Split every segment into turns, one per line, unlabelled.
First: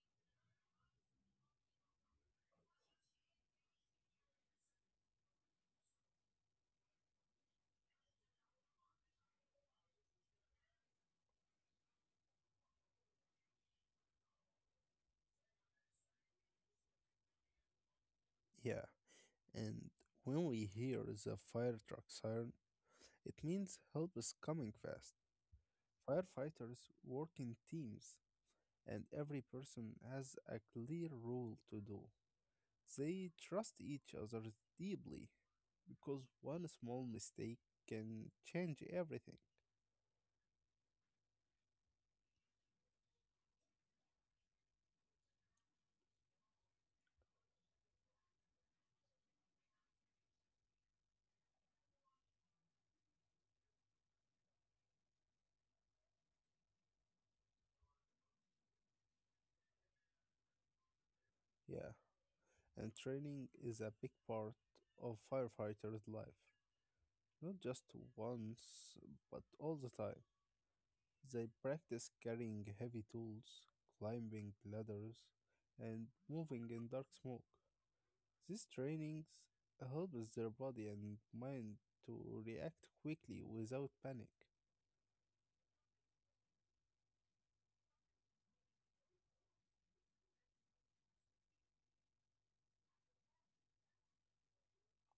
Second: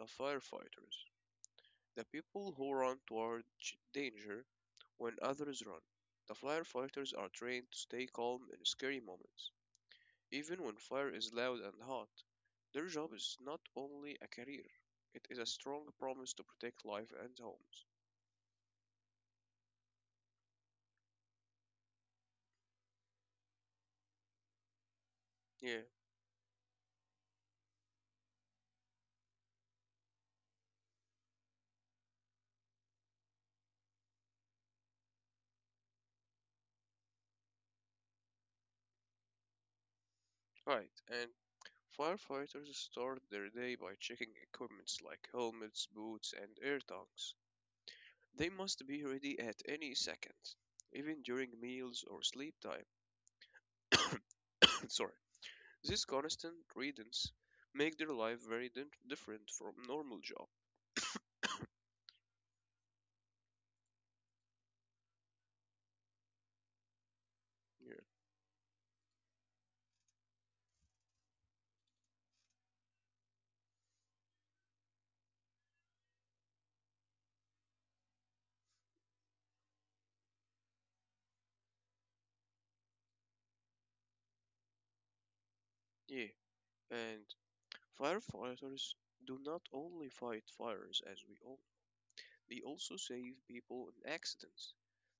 the firefighters, the people who run toward danger when others run. The firefighters are trained to stay calm in scary moments, even when fire is loud and hot. Their job is not only a career, it is a strong promise to protect life and homes.
Yeah, and when we hear the fire truck siren, it means help is coming fast.
Yeah,
Firefighters work in teams, and every person has a clear role to do. They trust each other deeply because one small mistake can change everything.
right, and firefighters start their day by checking equipment like helmets, boots, and air tanks. They must be ready at any second, even during meals or sleep time. Sorry. These constant readings make their life very different from normal job.
Yeah, and training is a big part of firefighters' life, not just
Yeah.
once, but all the time. They practice carrying heavy tools, climbing ladders, and moving in dark smoke. These trainings helps their body and mind to react quickly without panic.
Yeah. And firefighters do not only fight fires as we all. They also save people in accidents.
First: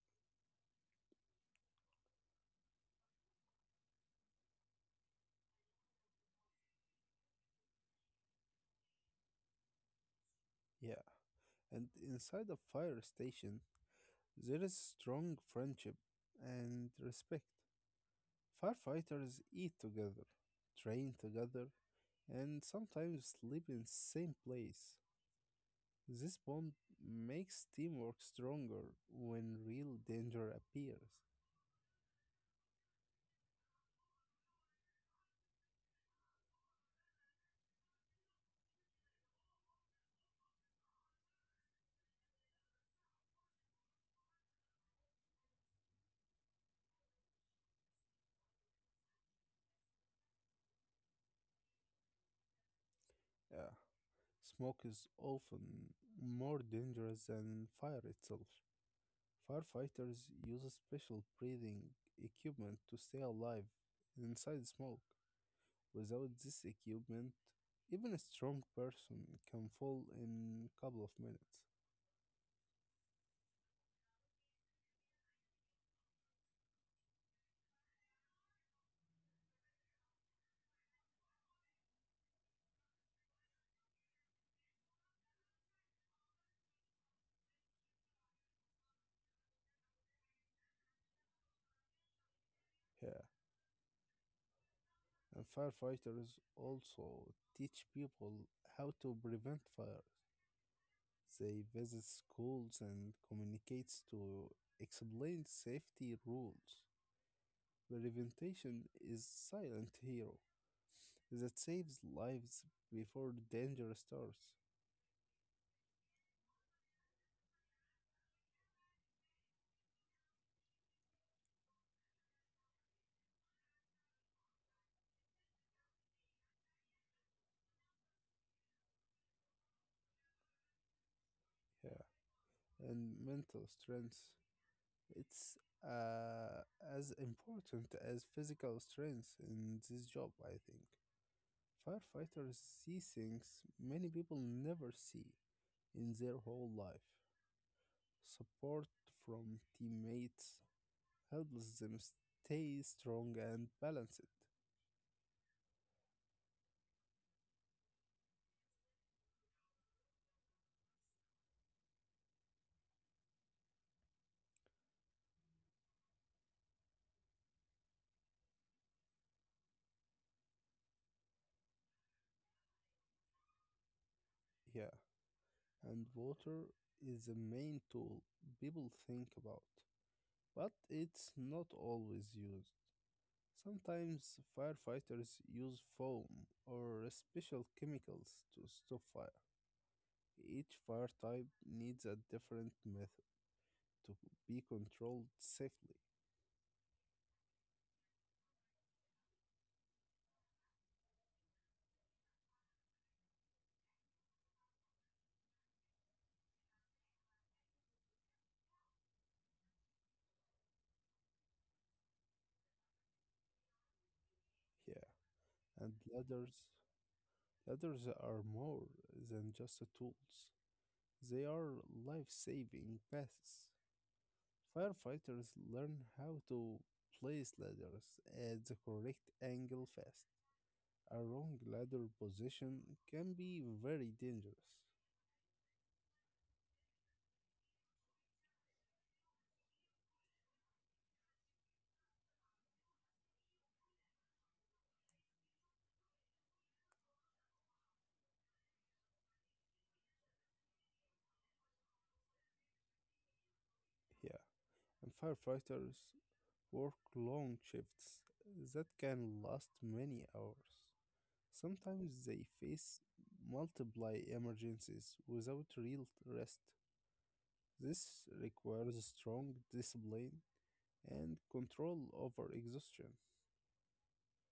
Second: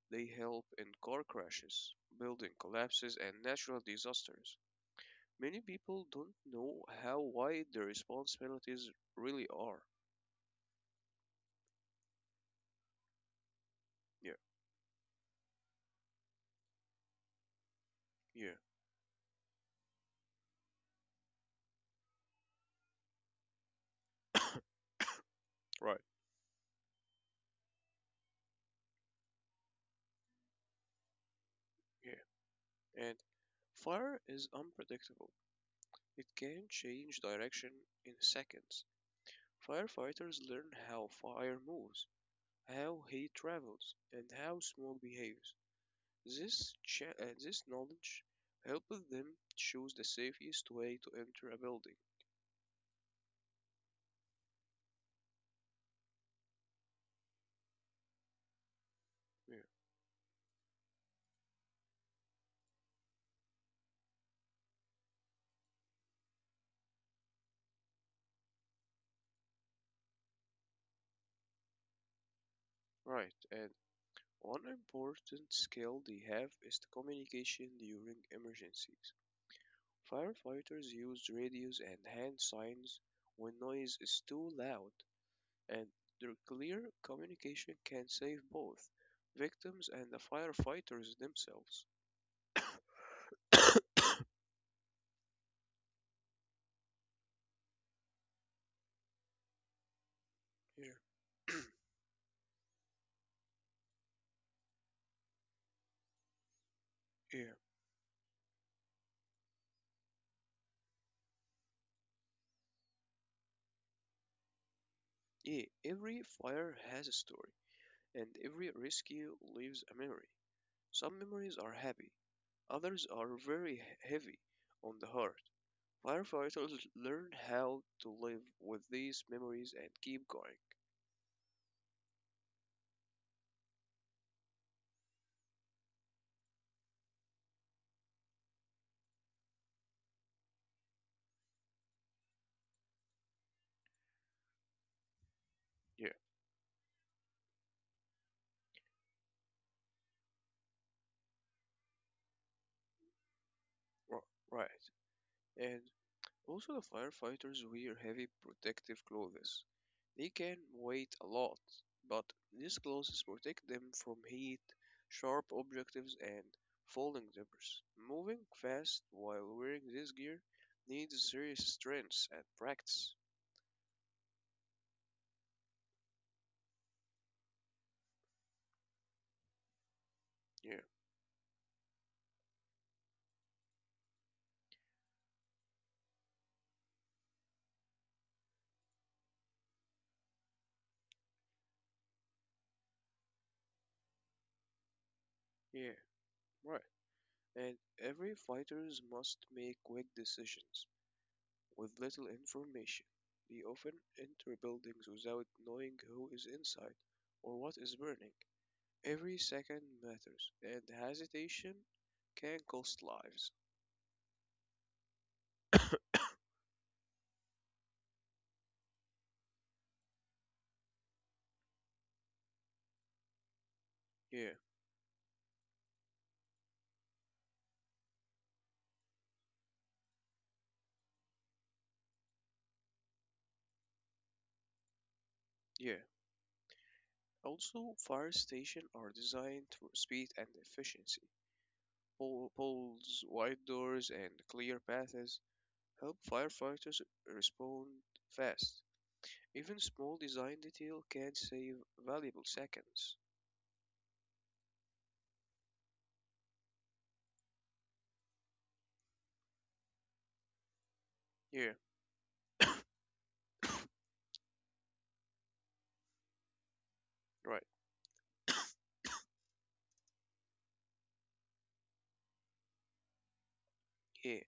They help in car crashes, building collapses, and natural disasters. Many people don't know how wide the responsibilities really are.
Yeah, and inside a fire station,
Yeah,
there is strong friendship and respect.
yeah,
Firefighters eat together, train together, and sometimes sleep in the same place.
right,
This bond makes teamwork stronger when real danger appears.
yeah. And fire is unpredictable. It can change direction in seconds. Firefighters learn how fire moves, how heat travels, and how smoke behaves. This knowledge helps them choose the safest way to enter a building.
Yeah. Smoke is often more dangerous than fire itself.
Yeah,
Firefighters use special breathing equipment to stay alive inside smoke. Without this equipment, even a strong person can fall in a couple of minutes.
right. And one important skill they have is the communication during emergencies. Firefighters use radios and hand signs when noise is too loud, and their clear communication can save both victims and the firefighters themselves.
Yeah. And firefighters also teach people how to prevent fires.
Yeah,
They visit schools and communicates to explain safety rules.
yeah,
Prevention is silent hero that saves lives before danger starts.
yeah. Every fire has a story, and every rescue leaves a memory. Some memories are happy, others are very heavy on the heart. Firefighters learn how to live with these memories and keep going.
Yeah, and mental strength. It's uh, as important as physical strength in this job, I think. Firefighters see things many people never see in
Yeah,
their whole life. Support from teammates, helps them stay strong and balanced.
ri- right. And also, the firefighters wear heavy protective clothes. They can weigh a lot, but these clothes protect them from heat, sharp objectives, and falling debris. Moving fast while wearing this gear needs serious strength and practice.
Yeah, and water is the main tool people think about, but
Yeah,
it's not always used. Sometimes firefighters use foam or special chemicals to stop fire. Each fire type needs a different method to be controlled safely.
yeah, right. And every fighters must make quick decisions. With little information, they often enter buildings without knowing who is inside or what is burning. Every second matters, and hesitation can cost lives.
Yeah, and ladders are more than just tools. They are life-saving passes.
Yeah,
Firefighters learn how to place ladders at the correct angle fast. A wrong ladder position can be very dangerous.
yeah. Also, fire stations are designed for speed and efficiency. Poles, wide doors, and clear paths help firefighters respond fast. Even small design detail can save valuable seconds.
Yeah, and firefighters work long shifts that can last many hours.
Yeah,
Sometimes they face multiple emergencies without real rest.
right.
This requires strong discipline and control over exhaustion.
Yeah,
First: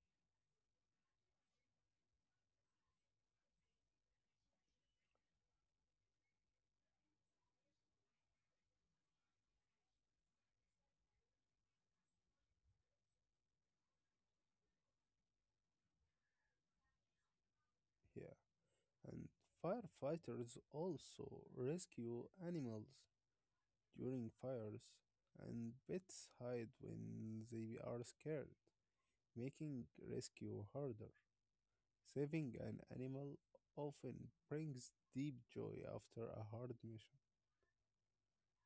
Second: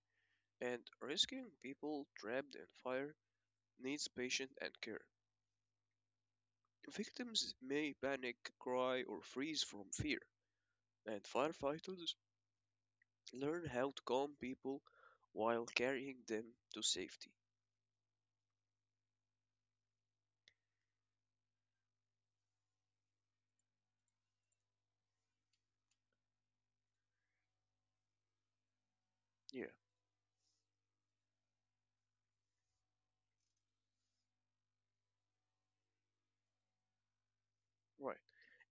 and rescuing people trapped in fire needs patience and care. Victims may panic, cry, or freeze from fear, and firefighters learn how to calm people while carrying them to safety.
Yeah, and firefighters also rescue animals during fires, and pets hide when they are scared,
Yeah,
making rescue harder. Saving an animal often brings deep joy after a hard mission.
right.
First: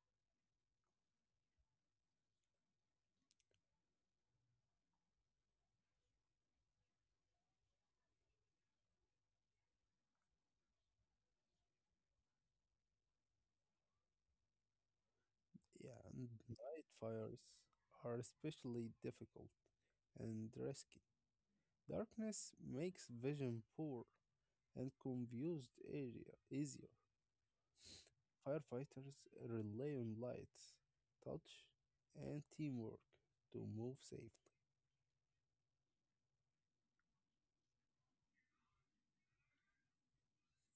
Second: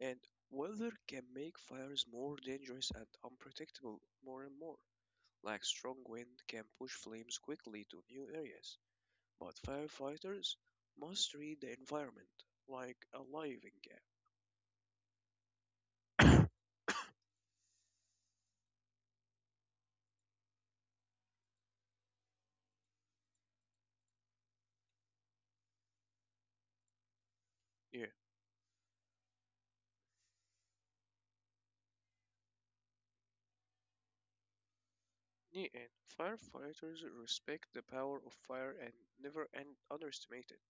And weather can make fires more dangerous and unpredictable more and more. Like strong wind can push flames quickly to new areas, but firefighters must read the environment like a living game.
Yeah, and night fires are especially difficult and risky. Darkness makes vision poor, and confused area easier.
Yeah,
Firefighters rely on lights, touch, and teamwork to move safely.
neon firefighters respect the power of fire and never underestimate it.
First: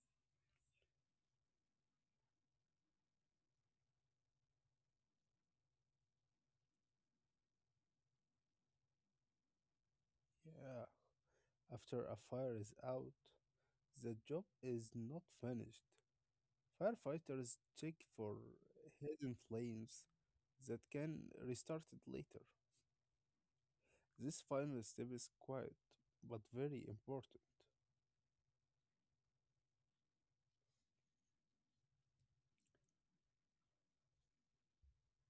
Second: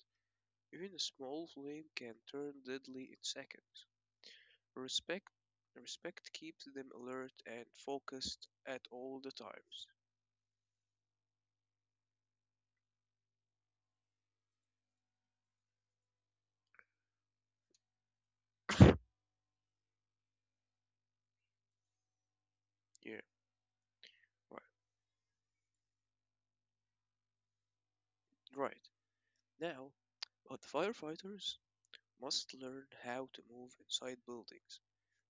Even a small flame can turn deadly in seconds. Respect respect keeps them alert and focused at all the times.
Yeah. After a fire is out, the job is not finished. Firefighters check for hidden flames that can restart it later.
Yeah,
This
right.
final step is quiet but very important.
Right. Now, but firefighters must learn how to move inside buildings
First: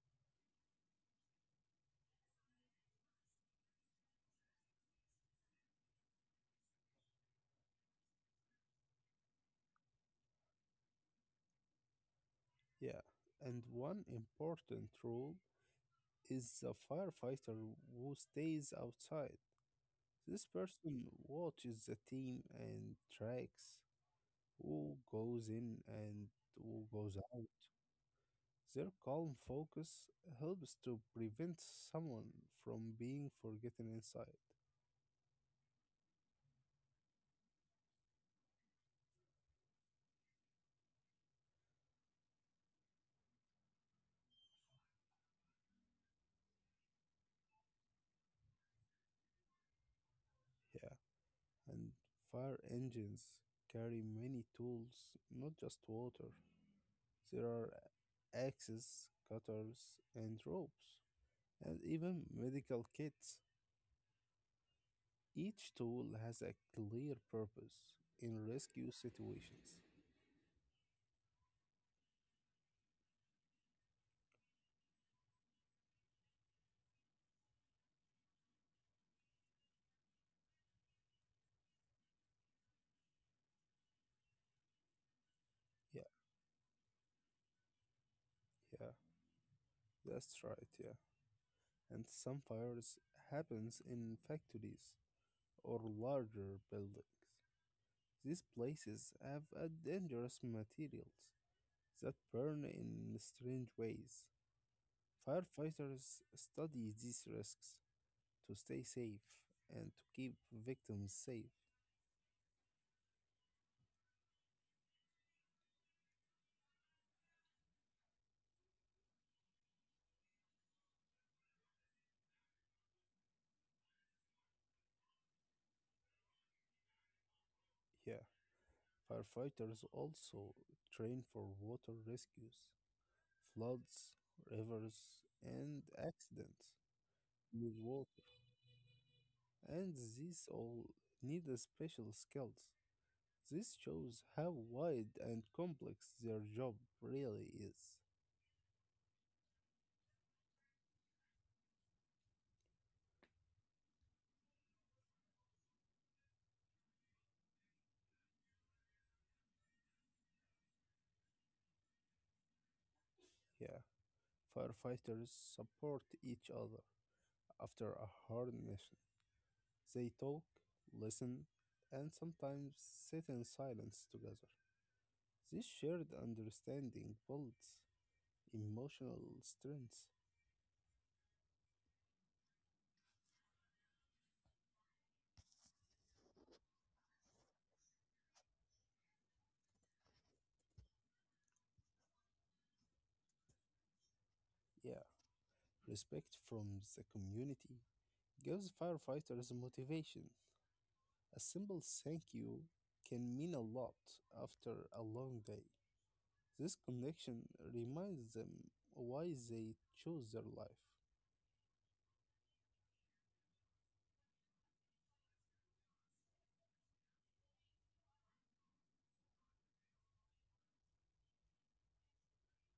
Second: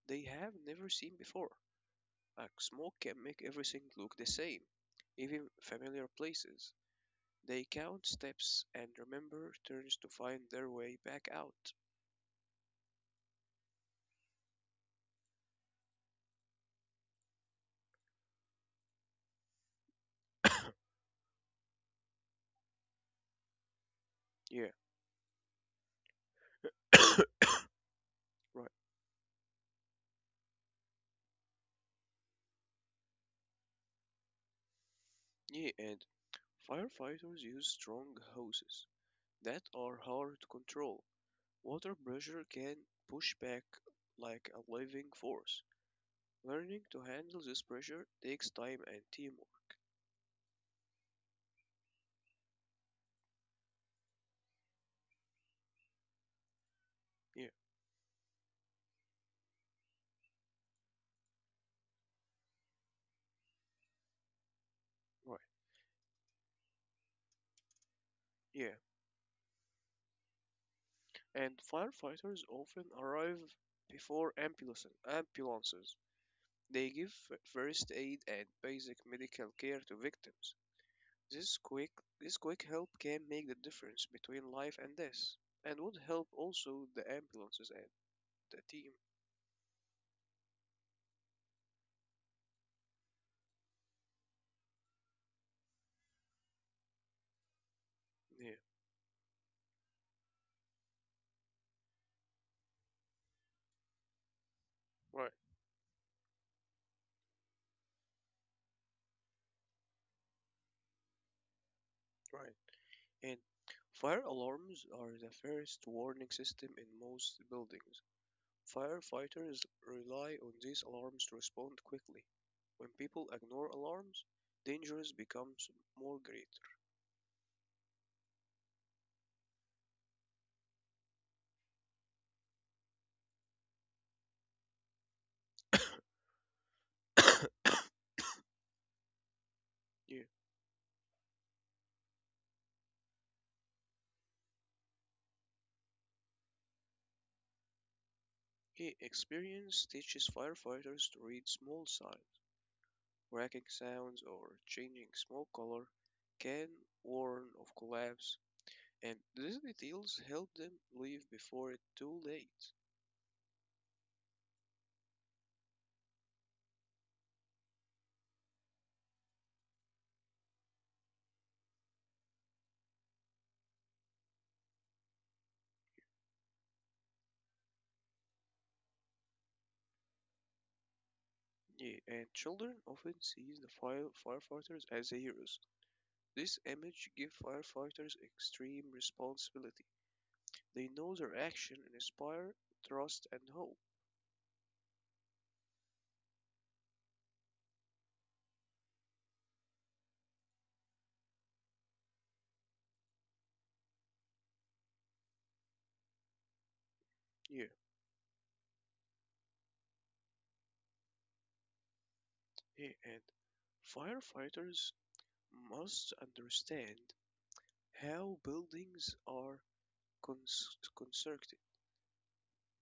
they have never seen before. Like smoke can make everything look the same, even familiar places. They count steps and remember turns to find their way back out.
Yeah, and one important rule is the firefighter who stays outside. This person watches the team and tracks
Yeah.
who goes in and who goes out.
Right.
Their calm focus helps to prevent someone from being forgotten inside.
Yeah, and firefighters use strong hoses that are hard to control. Water pressure can push back like a living force. Learning to handle this pressure takes time and teamwork.
Yeah, and fire engines carry many tools, not just water.
Yeah,
There are axes, cutters, and ropes, and even medical kits.
right.
Each tool has a clear purpose in
Yeah,
rescue situations.
and firefighters often arrive before ambulances. They give first aid and basic medical care to victims. This quick, this quick help can make the difference between life and death, and would
Yeah,
help also the ambulances and the
yeah,
team.
that's right, yeah. And some fires happens in factories or larger buildings. These
Yeah,
places have a dangerous materials that burn in strange ways.
right,
Firefighters study these risks to stay safe and to keep victims safe.
right. And fire alarms are the first warning system in most buildings. Firefighters rely on these alarms to respond quickly. When people ignore alarms, dangers becomes more greater.
Yeah, firefighters also train for water rescues floods, rivers, and accidents with water. And
Yeah.
these all need a special skills. This shows how wide and complex their job really is.
He experience teaches firefighters to read small signs. Cracking sounds or changing smoke color can warn of collapse, and these details help them leave before it's too late.
Yeah, firefighters support each other after a hard mission. They talk, listen, and sometimes sit in silence together. This shared understanding builds emotional strength.
Yeah, and children often see the firefighters as heroes. This image gives firefighters extreme responsibility. They know their action and inspire trust and hope.
Yeah. Respect from the community gives firefighters motivation. A simple thank you can mean a lot after a long day. This connection
Yeah,
reminds them why they chose their life.
yeah, and firefighters must understand how buildings are constructed.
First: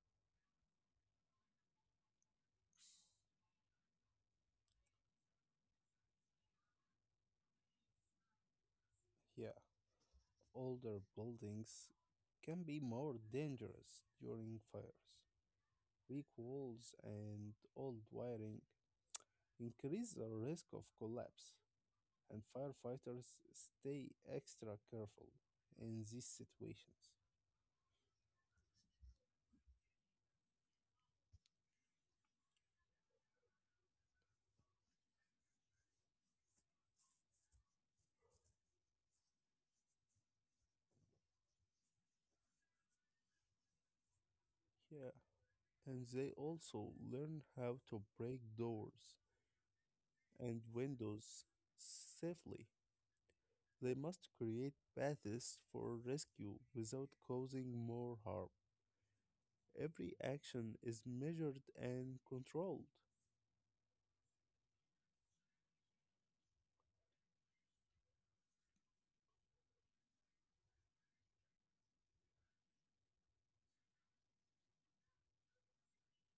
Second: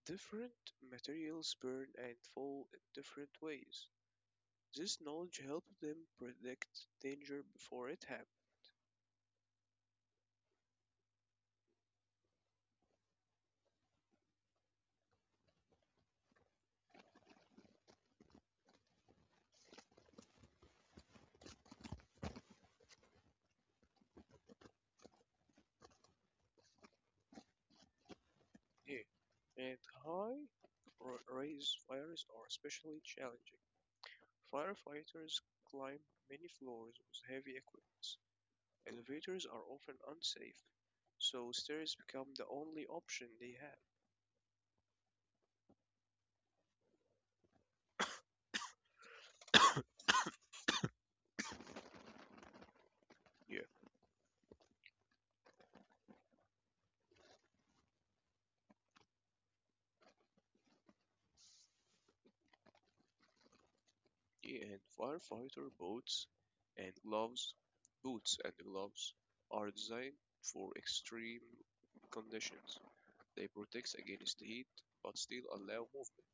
Different materials burn and fall in different ways. This knowledge helped them predict danger before it happened.
Yeah, older buildings can be more dangerous during fires. Weak walls and old wiring increase the risk of collapse, and firefighters stay extra careful in these situations.
Yeah. And high rise fires are especially challenging. Firefighters climb many floors with heavy equipment. Elevators are often unsafe, so stairs become the only option they have.
Yeah, and they also learn how to break doors and windows safely.
Yeah.
They must create paths for rescue without causing more harm. Every action is measured and controlled.
And firefighter and gloves, boots and gloves are designed for extreme conditions. They protect against heat but still allow movement.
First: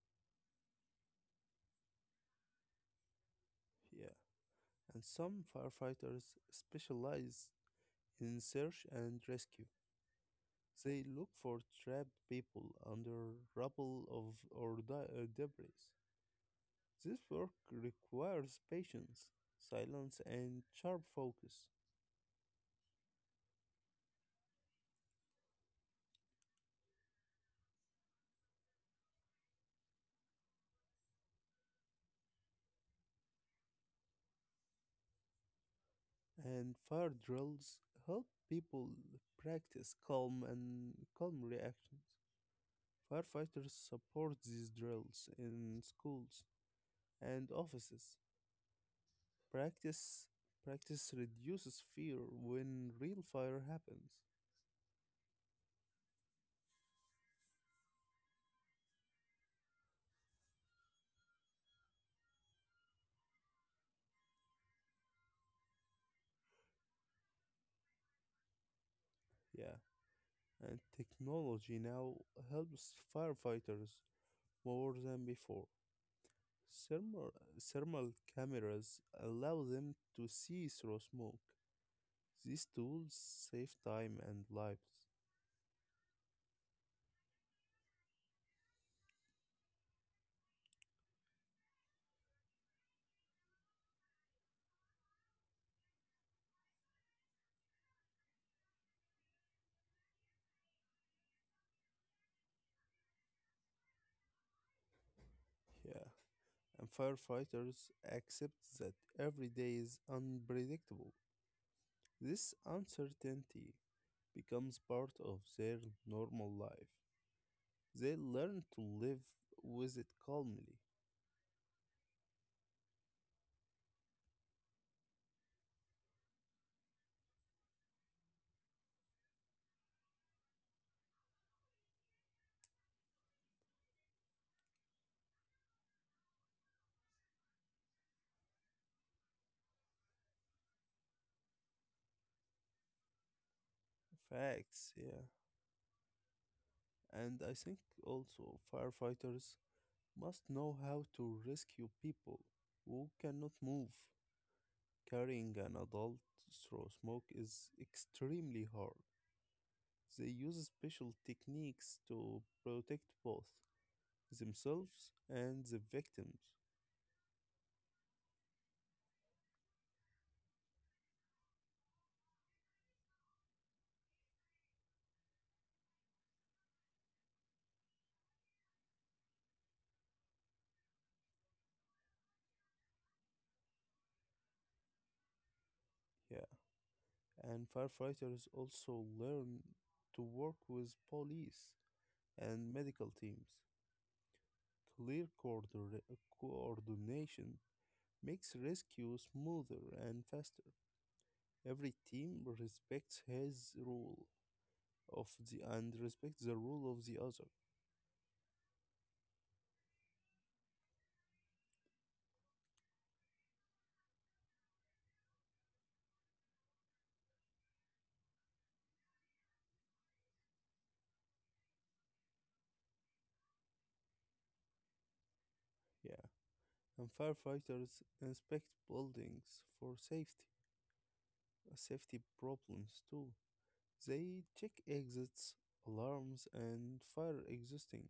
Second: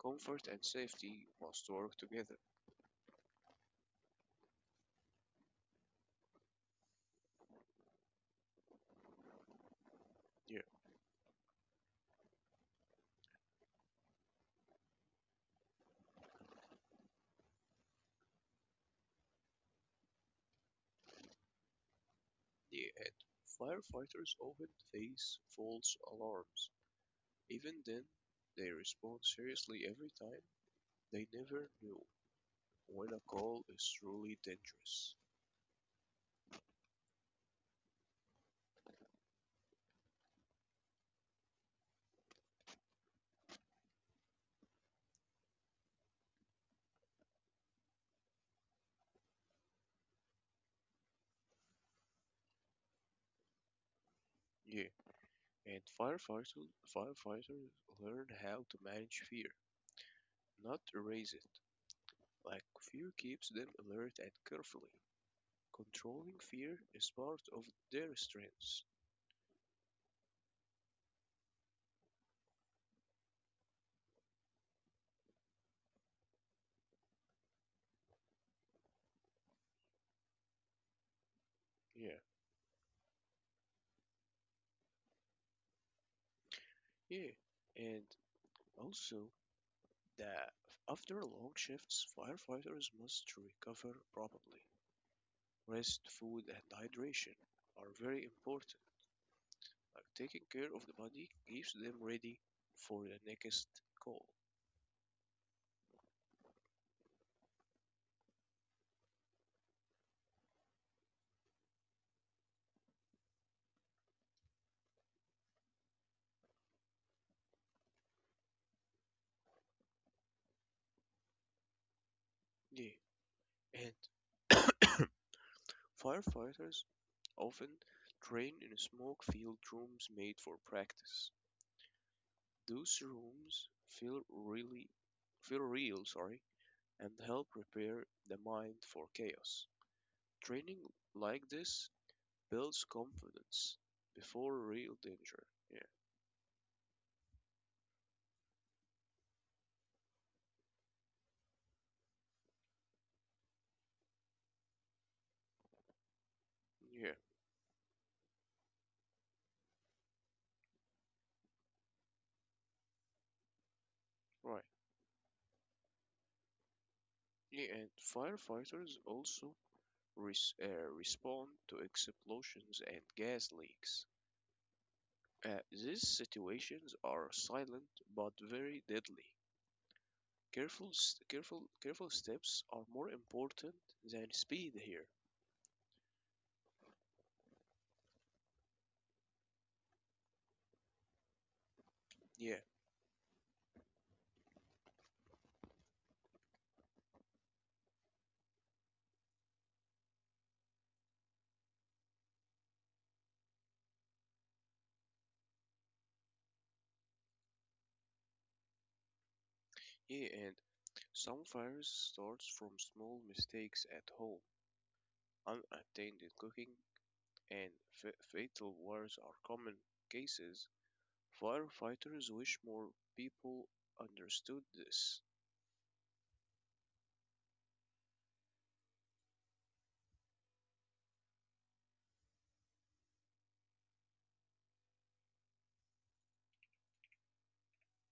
Comfort and safety must work together.
Yeah, and some firefighters specialize in search and rescue.
Near
They look for trapped people under rubble of or debris. This work requires patience, silence, and sharp focus.
the end, firefighters often face false alarms. Even then, they respond seriously every time. They never know when a call is truly dangerous.
And fire drills help people practice calm and calm reactions. Firefighters support these drills in schools and offices. Practice practice reduces fear when real fire happens.
Yeah, and firefighters learn how to manage fear, not erase it. Like fear keeps them alert and carefully. Controlling fear is part of their strengths.
Yeah, and technology now helps firefighters more than before. Thermal, thermal cameras allow them to see through smoke.
Yeah,
These tools save time and lives.
yeah. And also that after long shifts, firefighters must recover properly. Rest, food, and hydration are very important. Like taking care of the body keeps them ready for the next call.
Yeah, and firefighters accept that every day is unpredictable. This uncertainty becomes part of their normal life. They learn to live with it calmly.
Yeah. And firefighters often train in smoke-filled rooms made for practice. Those rooms feel really feel real, sorry, and help prepare the mind for chaos. Training like this builds confidence before
Facts,
real
yeah.
danger. Yeah,
And I think also firefighters must know how to rescue people who cannot move. Carrying an adult through
yeah,
smoke is extremely hard. They use special techniques to protect both
right.
themselves and the victims.
Yeah, and firefighters also respond to explosions and gas leaks. These situations are silent but very deadly. Careful steps are more important than speed here.
Yeah. And firefighters also learn to work with police
Yeah,
and medical teams. Clear coordination makes rescue smoother and faster. Every team respects his rule of the and respects the rule of the other.
yeah, and some fires starts from small mistakes at home. Unattended cooking and fatal wars are common cases. Firefighters wish more people understood this.
Yeah. And firefighters inspect buildings for safety. Safety problems too. They check exits, alarms, and fire existing.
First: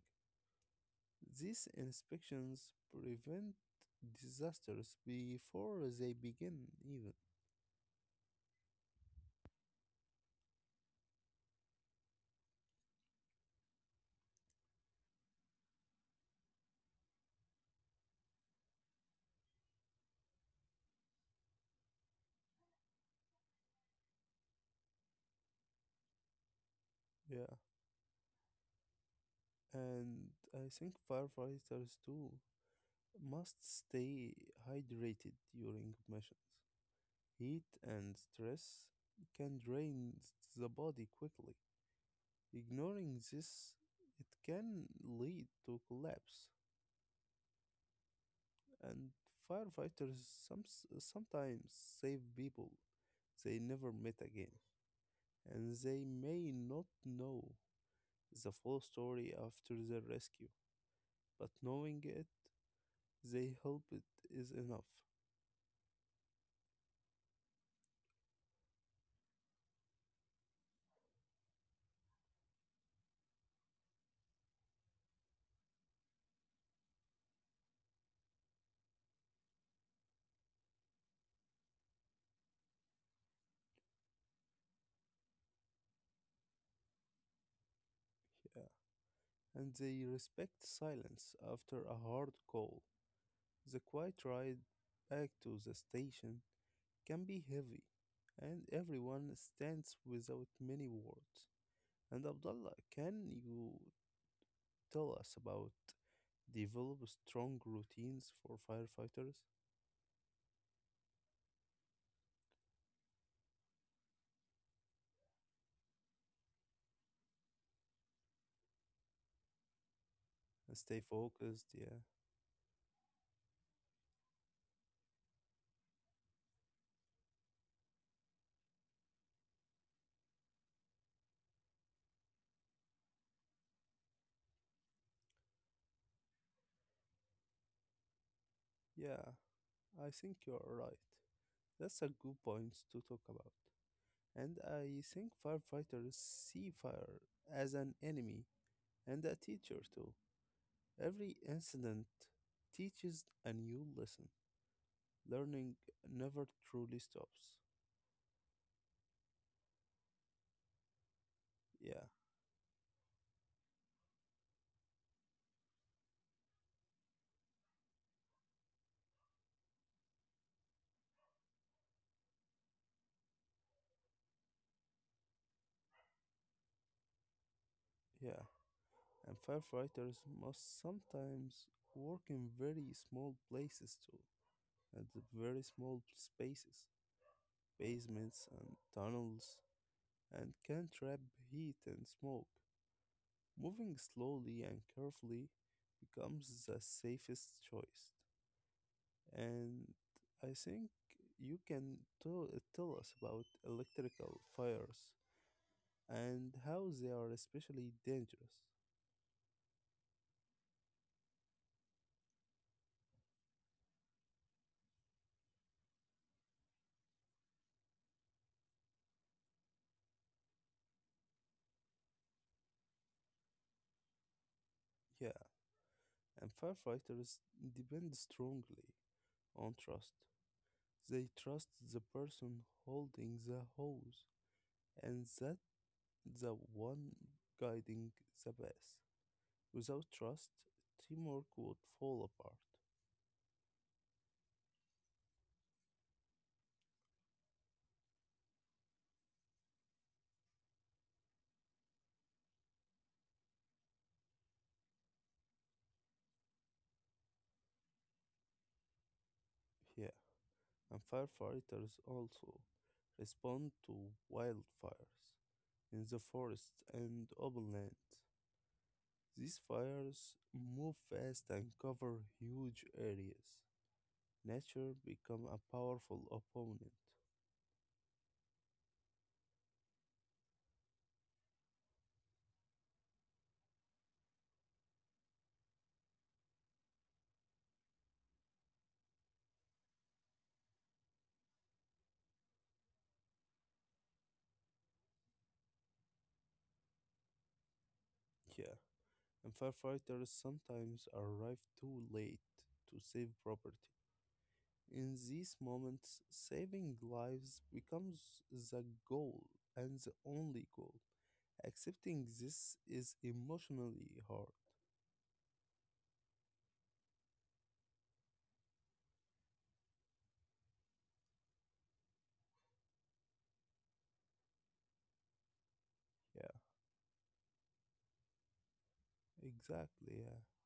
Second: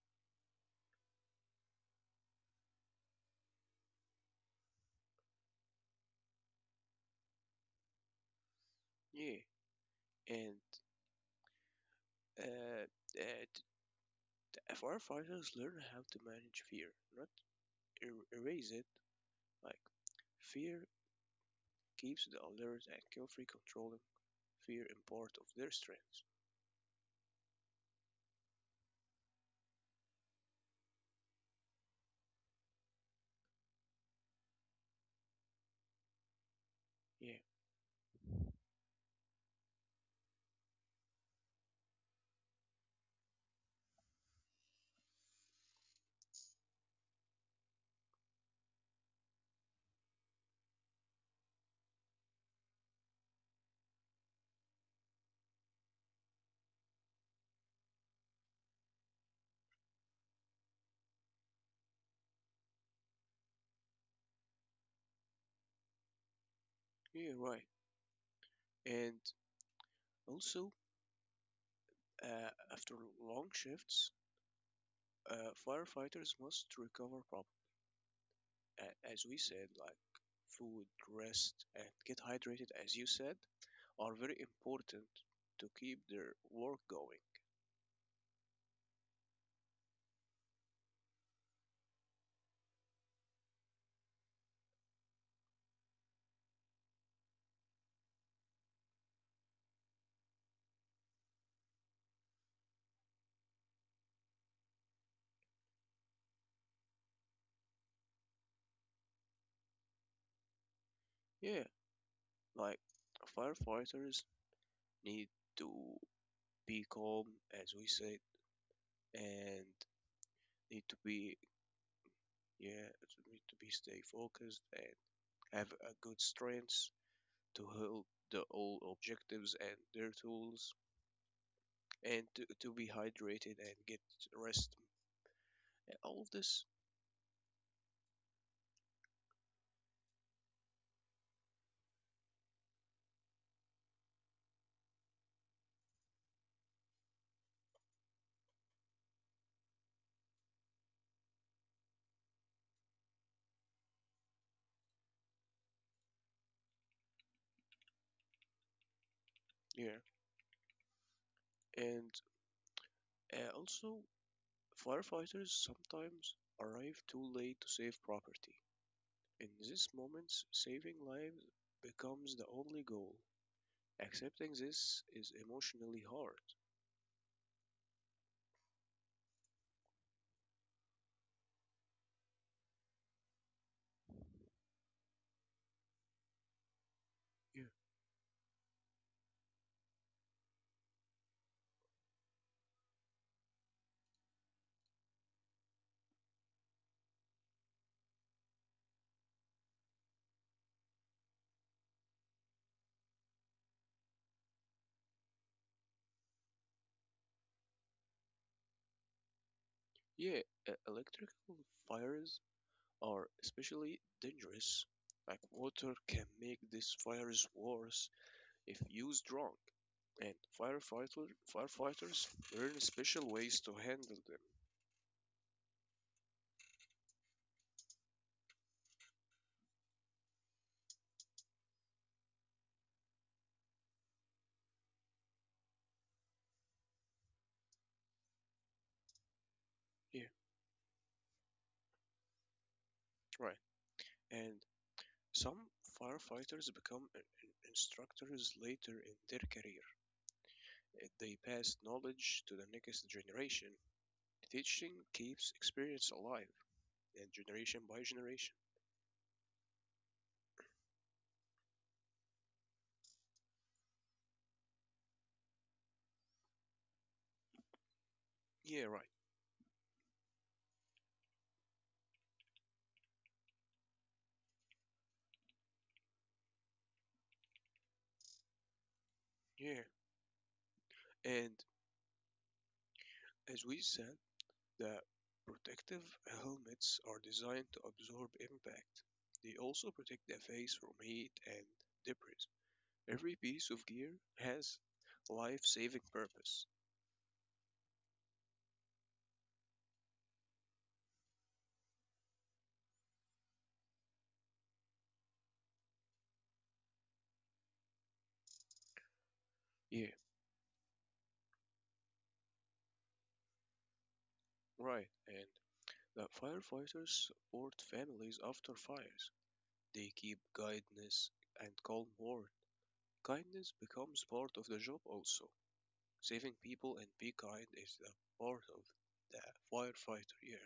These inspections prevent disasters before they begin, even.
Yeah, and uh, uh, t- firefighters learn how to manage fear, not erase it. Like fear keeps the alert and carefully controlling fear and part of their strength.
Yeah, and I think firefighters too must stay hydrated during missions.
Yeah,
Heat and stress can drain the body quickly. Ignoring this, it can lead to collapse, and firefighters some, sometimes save people they never met again, and they may not know the full story after their rescue, but knowing it, they hope it is enough.
yeah, right. And also, after long shifts, firefighters must recover properly. As we said, like food, rest, and get hydrated, as you said, are very important to keep their work going.
Yeah. And they respect silence after a hard call. The quiet ride back to the station can be heavy, and everyone stands without many words. And Abdullah, can you tell us about develop strong routines for firefighters
Yeah, like firefighters need to be calm, as we said, and need
and
to
stay
be
focused? Yeah,
yeah, need to be stay focused and have a good strength to hold the all objectives and their tools and to be hydrated and get rest and all of this.
yeah, I think you're right. That's a good point to talk about. And I think firefighters see fire as an enemy and a teacher too. Every incident teaches a new lesson. Learning never truly stops.
Yeah,
Yeah,
and also firefighters sometimes arrive too late to save property. In these moments saving lives becomes the only goal. Accepting this is emotionally hard.
yeah. And firefighters must sometimes work in very small places too, at the very small spaces,
Yeah,
basements and tunnels, and can trap heat and smoke. Moving slowly and carefully becomes the safest choice. And I think you can tell us about electrical fires. And how they are especially dangerous.
yeah, electrical fires are especially dangerous. Like water can make these fires worse if used wrong, and firefighter firefighters learn special ways to handle them.
Yeah, and firefighters depend strongly on trust. They trust the person holding the hose and that the one guiding the bus. Without
Yeah,
trust, teamwork would fall apart.
right. And some firefighters become instructors later in their career. They pass knowledge to the next generation. Teaching keeps experience alive, and generation by generation.
Yeah, and firefighters also respond to wildfires in the forest and open land.
Yeah, right.
These fires move fast and cover huge areas. Nature become a powerful opponent.
Yeah, and as we said, the protective helmets are designed to absorb impact. They also protect the face from heat and debris. Every piece of gear has life-saving purpose.
Yeah, and firefighters sometimes arrive too late to save property. In these moments, saving lives becomes the goal and
Yeah,
the only goal. Accepting this is emotionally hard.
right. And the firefighters support families after fires. They keep kindness and calm ward. Kindness becomes part of the job also.
Yeah,
Saving people and be kind is the part of the
exactly. Yeah.
firefighter. Yeah,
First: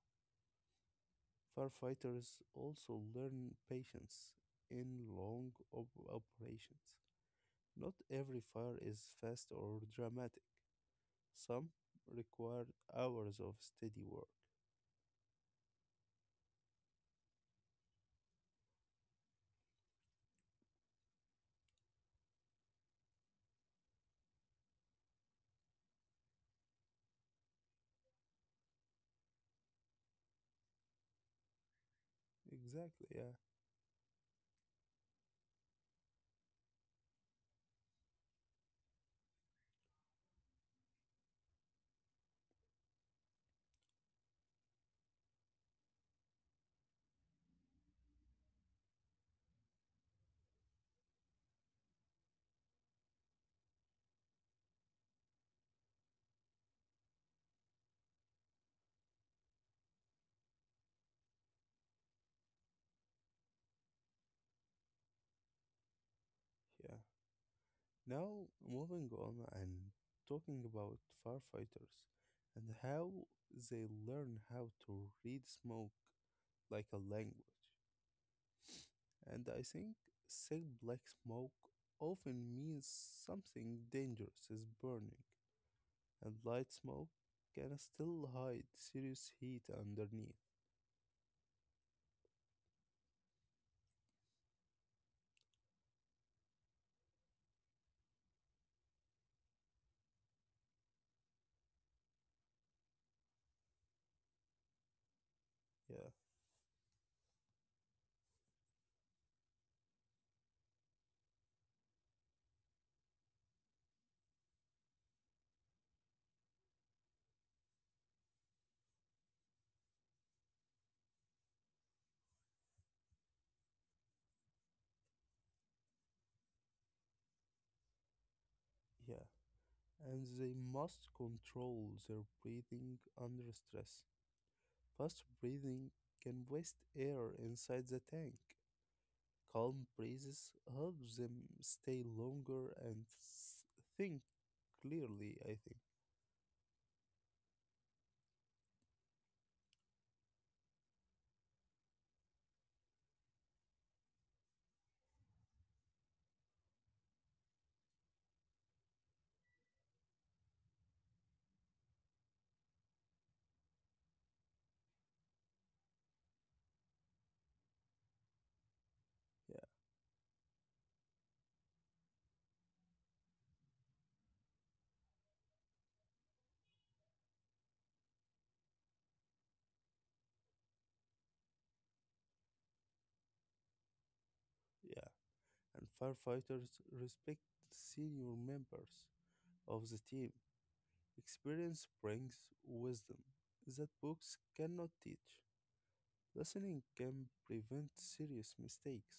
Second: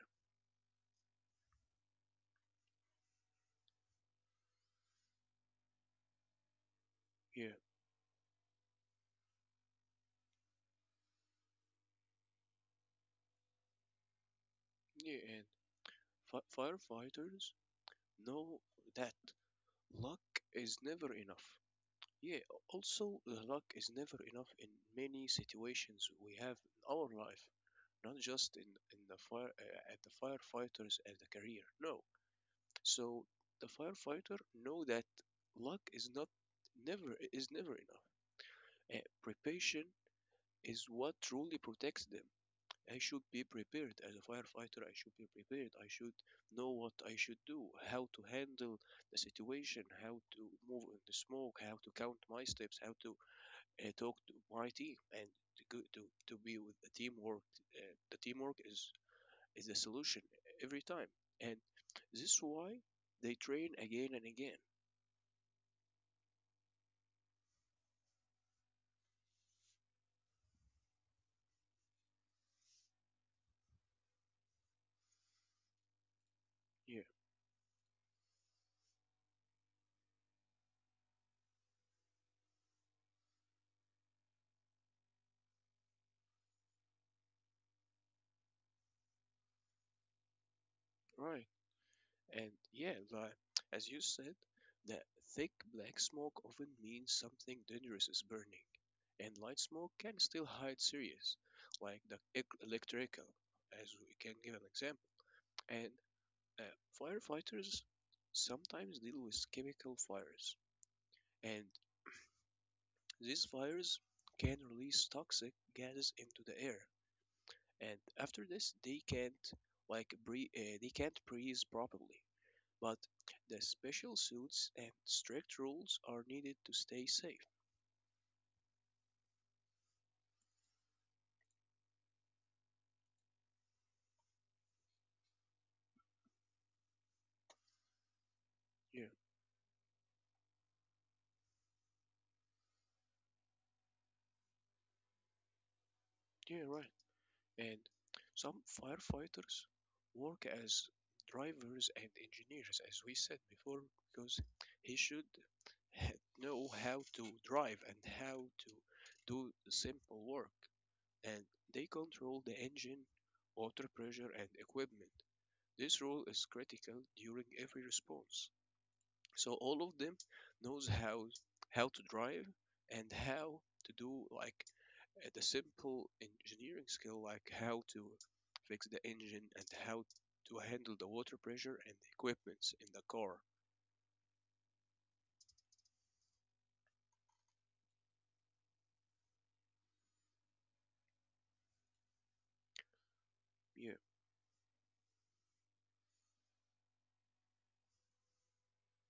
Firefighters also learn patience in long operations.
yeah,
Not every fire is fast or dramatic. Some require hours of steady work.
yeah. And firefighters know that luck is never enough. Yeah, also, the luck is never enough in many situations we have in our life, not just in the fire at the firefighters at the career. No.
Exactly,
So
yeah,
the firefighter know that luck is not never is never enough. Preparation is what truly protects them. I should be prepared as a firefighter. I should be prepared. I should know what I should do, how to handle the situation, how to move in the smoke, how to count my steps, how to talk to my team, and to go, to to be with the teamwork. Uh, the teamwork is is the solution every time, and this is why they train again and again.
yeah. Now, moving on and talking about firefighters and how they learn how to read smoke like a
Yeah,
language. And I think thick black smoke often means something dangerous is burning, and light smoke can still hide serious heat underneath.
right. And yeah, like as you said, the thick black smoke often means something dangerous is burning, and light smoke can still hide serious, like the electrical, as we can give an example. And
Yeah,
firefighters sometimes deal with chemical fires, and these fires can release toxic gases into the air, and after this they can't like they can't breathe properly but the special suits and strict rules are needed to stay safe.
yeah. And they must control their breathing under stress. Fast breathing can waste air inside the tank.
Yeah,
Calm breezes help them stay longer and think clearly, I think.
yeah, right. And some firefighters work as drivers and engineers, as we said before, because he should know how to drive and how to do simple work. And they control the engine, water pressure, and equipment. This role is critical during every response.
Yeah,
So all of them knows how to drive and how to do like the simple engineering skill, like how to fix the engine and how to handle the water pressure and the equipments in the car.
yeah. And firefighters respect senior members of the team. Experience brings wisdom that
Yeah,
books cannot teach. Listening can prevent serious mistakes.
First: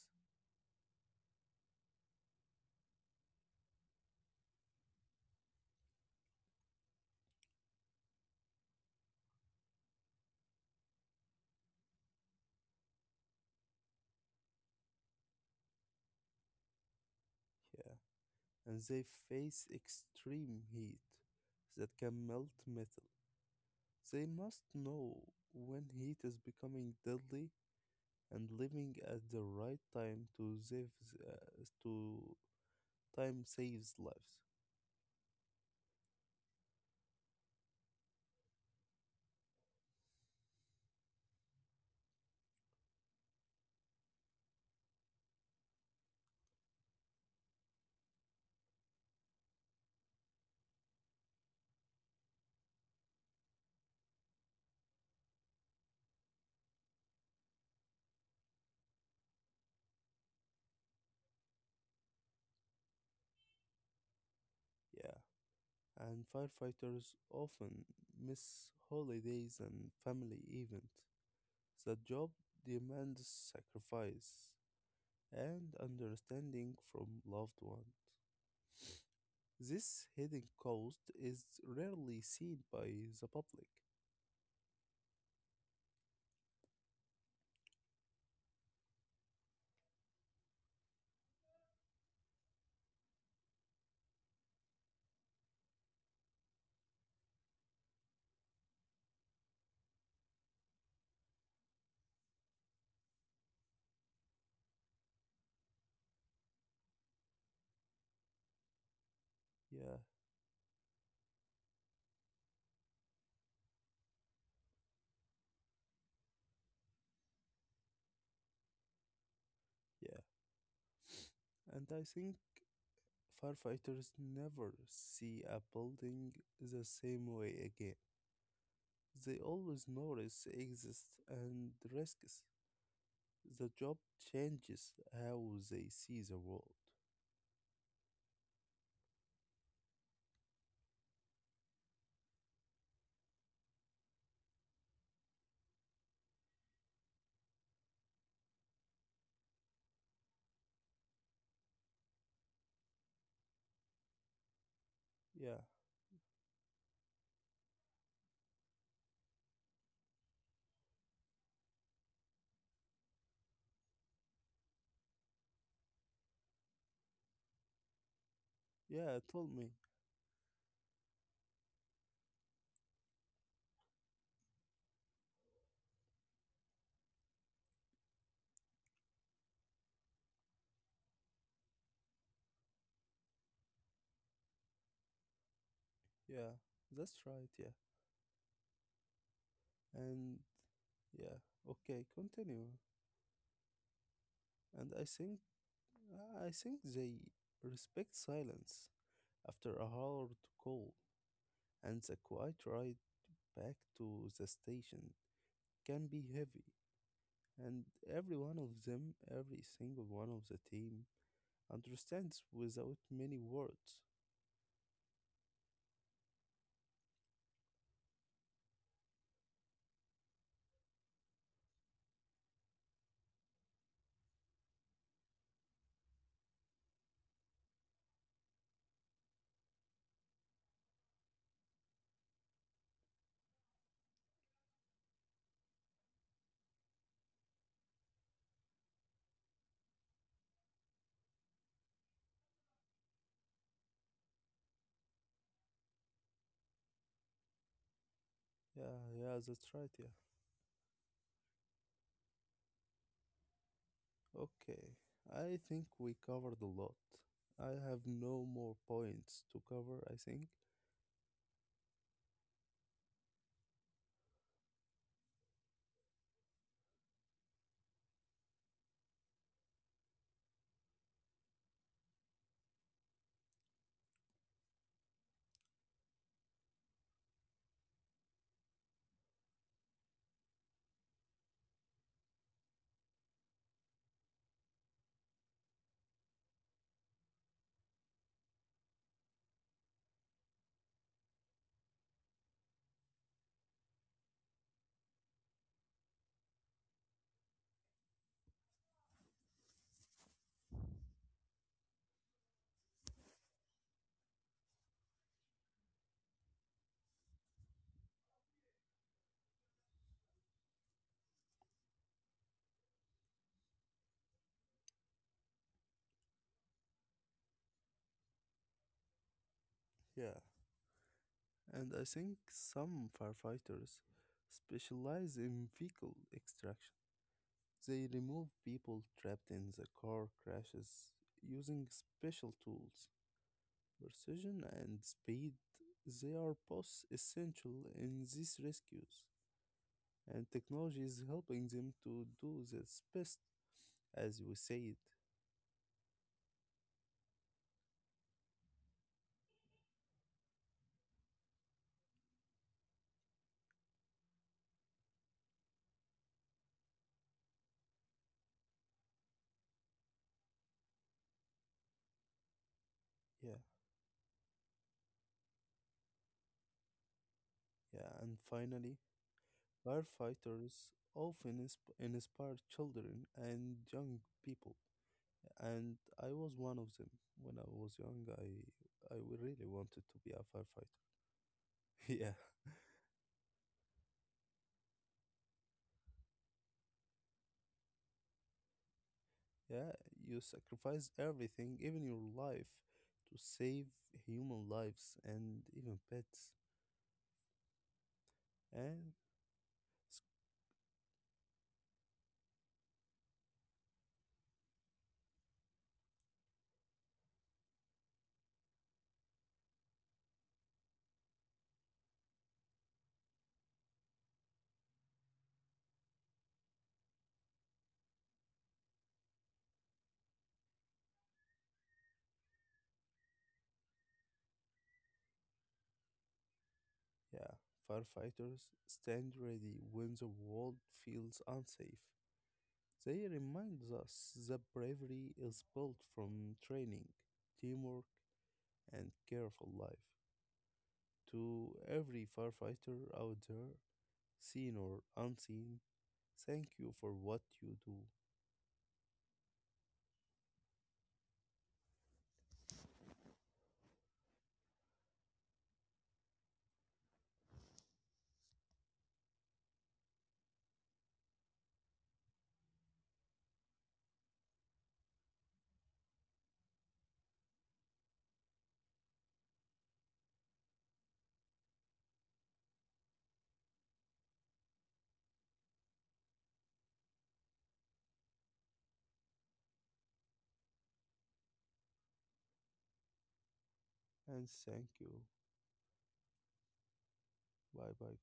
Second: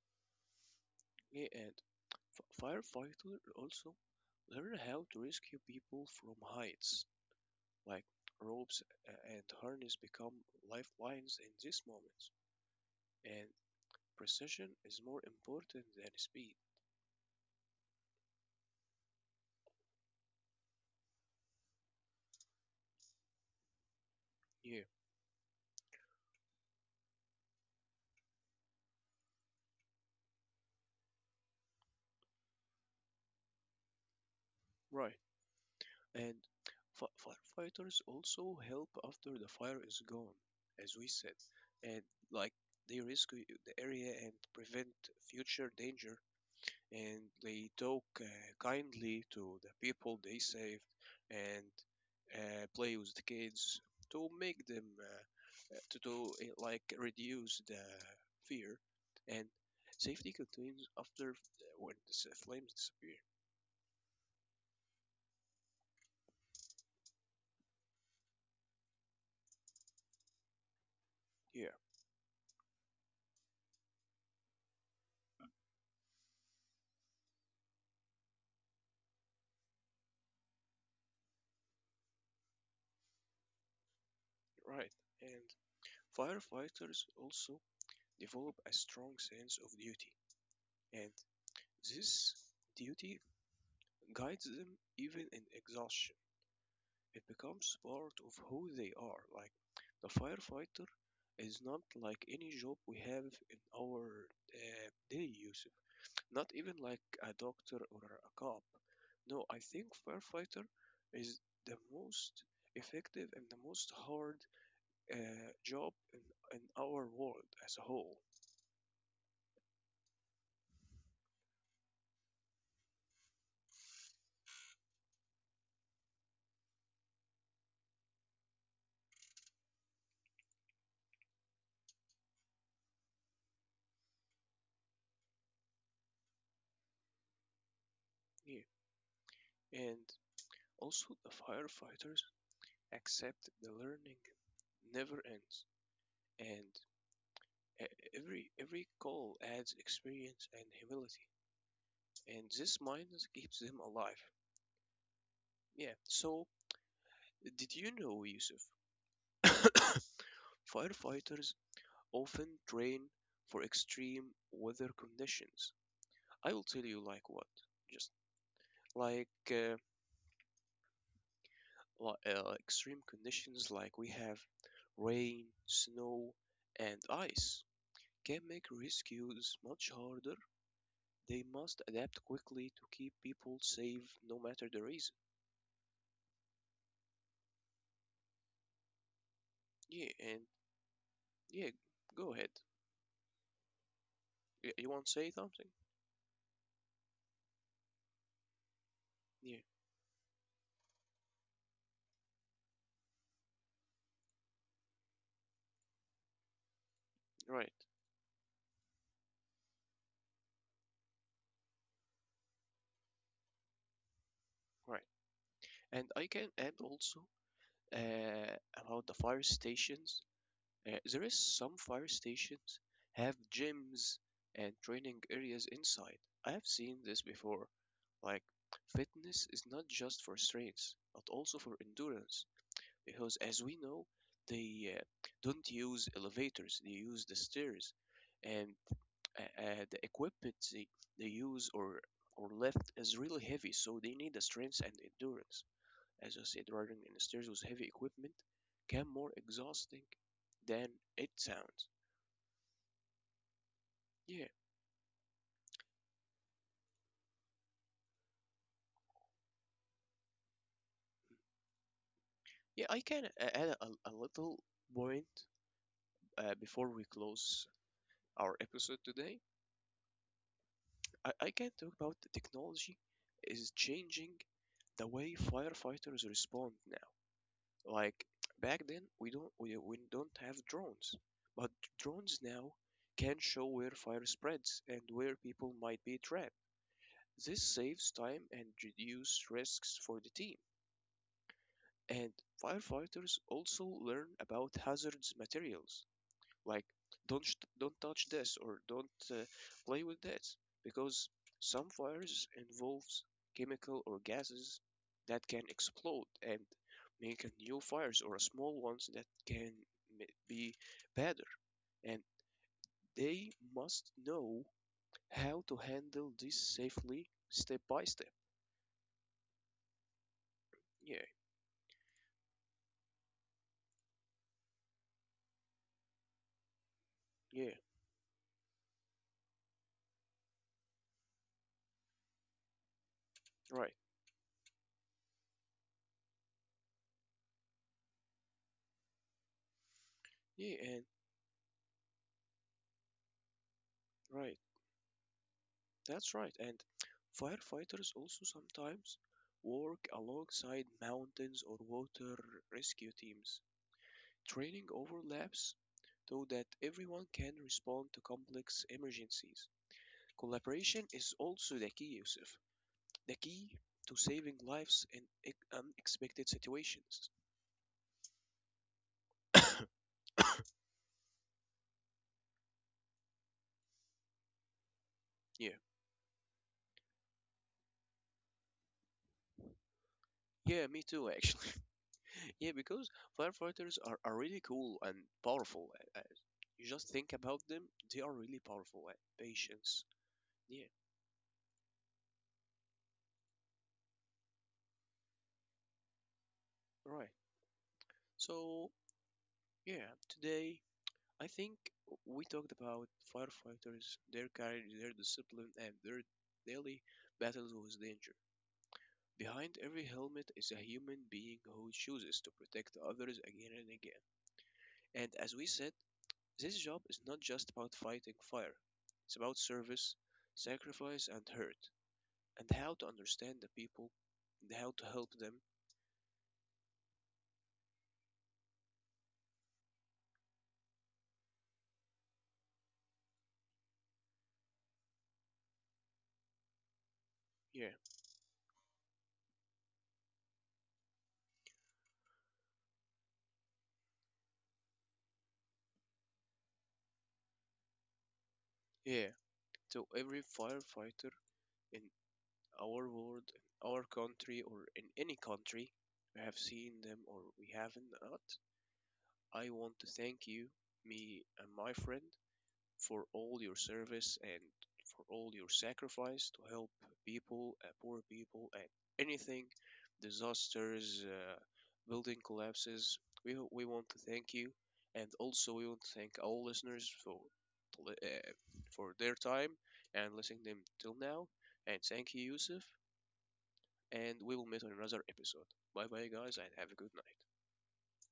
yeah, and firefighter also learn how to rescue people from heights, like ropes and harness become lifelines in these moments. And precision is more important than speed.
Yeah, and they face extreme heat that can melt metal. They must
Yeah,
know when heat is becoming deadly and living at the right time to save to time saves lives.
right. And fi- firefighters also help after the fire is gone, as we said, and like they rescue the area and prevent future danger. And they talk kindly to the people they saved and play with the kids to make them to do like reduce the fear. And safety continues after when the flames disappear.
Yeah. And firefighters often miss holidays and family events.
Yeah,
The job demands sacrifice and understanding from loved ones. This hidden cost is rarely seen by the public.
right. And firefighters also develop a strong sense of duty, and this duty guides them even in exhaustion. It becomes part of who they are. Like the firefighter is not like any job we have in our day use, not even like a doctor or a cop. No, I think
Yeah,
firefighter is the most effective and the most hard uh, job in our world as a whole.
yeah. And I think firefighters never see a building the same way again. They always notice exists and risks. The job changes how they see the world.
Yeah. And also, the firefighters accept the learning never ends, and e- every call adds experience and humility, and this mindset keeps them alive.
Yeah,
Yeah. So, did you know, Yusuf? Firefighters often train for extreme weather conditions. I will tell you like what, just
yeah,
like
told me.
uh, li- uh, extreme conditions like we have rain, snow, and ice can make rescues much harder. They must adapt quickly to keep people safe no matter the reason.
Yeah, that's right. Yeah,
Yeah, and
and yeah,
yeah,
okay,
go ahead.
continue.
You
And
want to say something?
I think they respect silence
Yeah,
after a hard call, and the quiet ride back to the station can be heavy.
right,
And every one of them, every single one of the team, understands without many words.
right. And I can add also uh, about the fire stations. There is some fire stations have gyms and training areas inside. I have seen this before. Like fitness is not just for strength, but also for endurance, because as we know they don't use elevators, they use the stairs. And the they use or lift is really heavy, so they need the strength and endurance. As I said, riding in the stairs with heavy equipment can
Yeah,
more
yeah, that's
exhausting
right. Yeah.
than it sounds. Yeah,
Okay, I think we covered a lot. I have no more points to cover, I think.
yeah, I can add a little point before we close our episode today. I can talk about the technology is changing the way firefighters respond now. Like back then, we don't have drones, but drones now can show where fire spreads and where people might be trapped. This saves time and reduces risks for the team. And firefighters also learn about hazardous materials, like don't touch this or don't play with that, because some fires involves chemical or gases that can explode and make a new fires or small ones that can be better. And they must know how to handle this safely step by step.
Yeah,
Yeah,
and I think some firefighters specialize in vehicle extraction.
yeah,
They remove people trapped in the car crashes using special tools.
right,
Precision and speed, they are both essential in these rescues, and
yeah, and
technology is helping them to do their best, as
right.
we said.
That's right. And firefighters also sometimes work alongside mountains or water rescue teams. Training overlaps so that everyone can respond to complex emergencies. Collaboration is also the key, Yusuf. The
Yeah.
key to saving lives in unexpected situations.
Yeah, and finally, firefighters often inspire children and young people,
Yeah.
and I was one of them. When I was young, I really wanted to be a
Yeah,
firefighter.
me too, actually.
Yeah,
Yeah, because firefighters are really cool and powerful. Uh, uh, You just think about them, they are really powerful at
yeah,
patience.
you
Yeah,
sacrifice everything, even your life, to save human lives and even pets.
right. So,
And
yeah,
s-
today I think we talked about firefighters, their courage, their discipline, and their daily battles with danger. Behind every helmet is a human being who chooses to protect others again and again. And as we said, this job is not just about fighting fire, it's about service, sacrifice, and hurt, and how to understand the people and how to help them.
yeah, firefighters stand ready when the world feels unsafe. They remind us that bravery is built from training,
Yeah,
teamwork, and careful life. To every firefighter out there, seen or unseen, thank you for what you do,
yeah. To every firefighter in our world, in our country, or in any country, we have seen them or we haven't not. I want to thank you, me and my friend, for all your service and for all your sacrifice to help people, poor people, and anything, disasters, building collapses. We want to thank you, and also we want to thank all listeners uh, for their time and listening to them till now. And thank you, Yusuf. And we
and
will meet on
thank
another
you.
episode. Bye bye, guys, and have a good night.
Bye bye.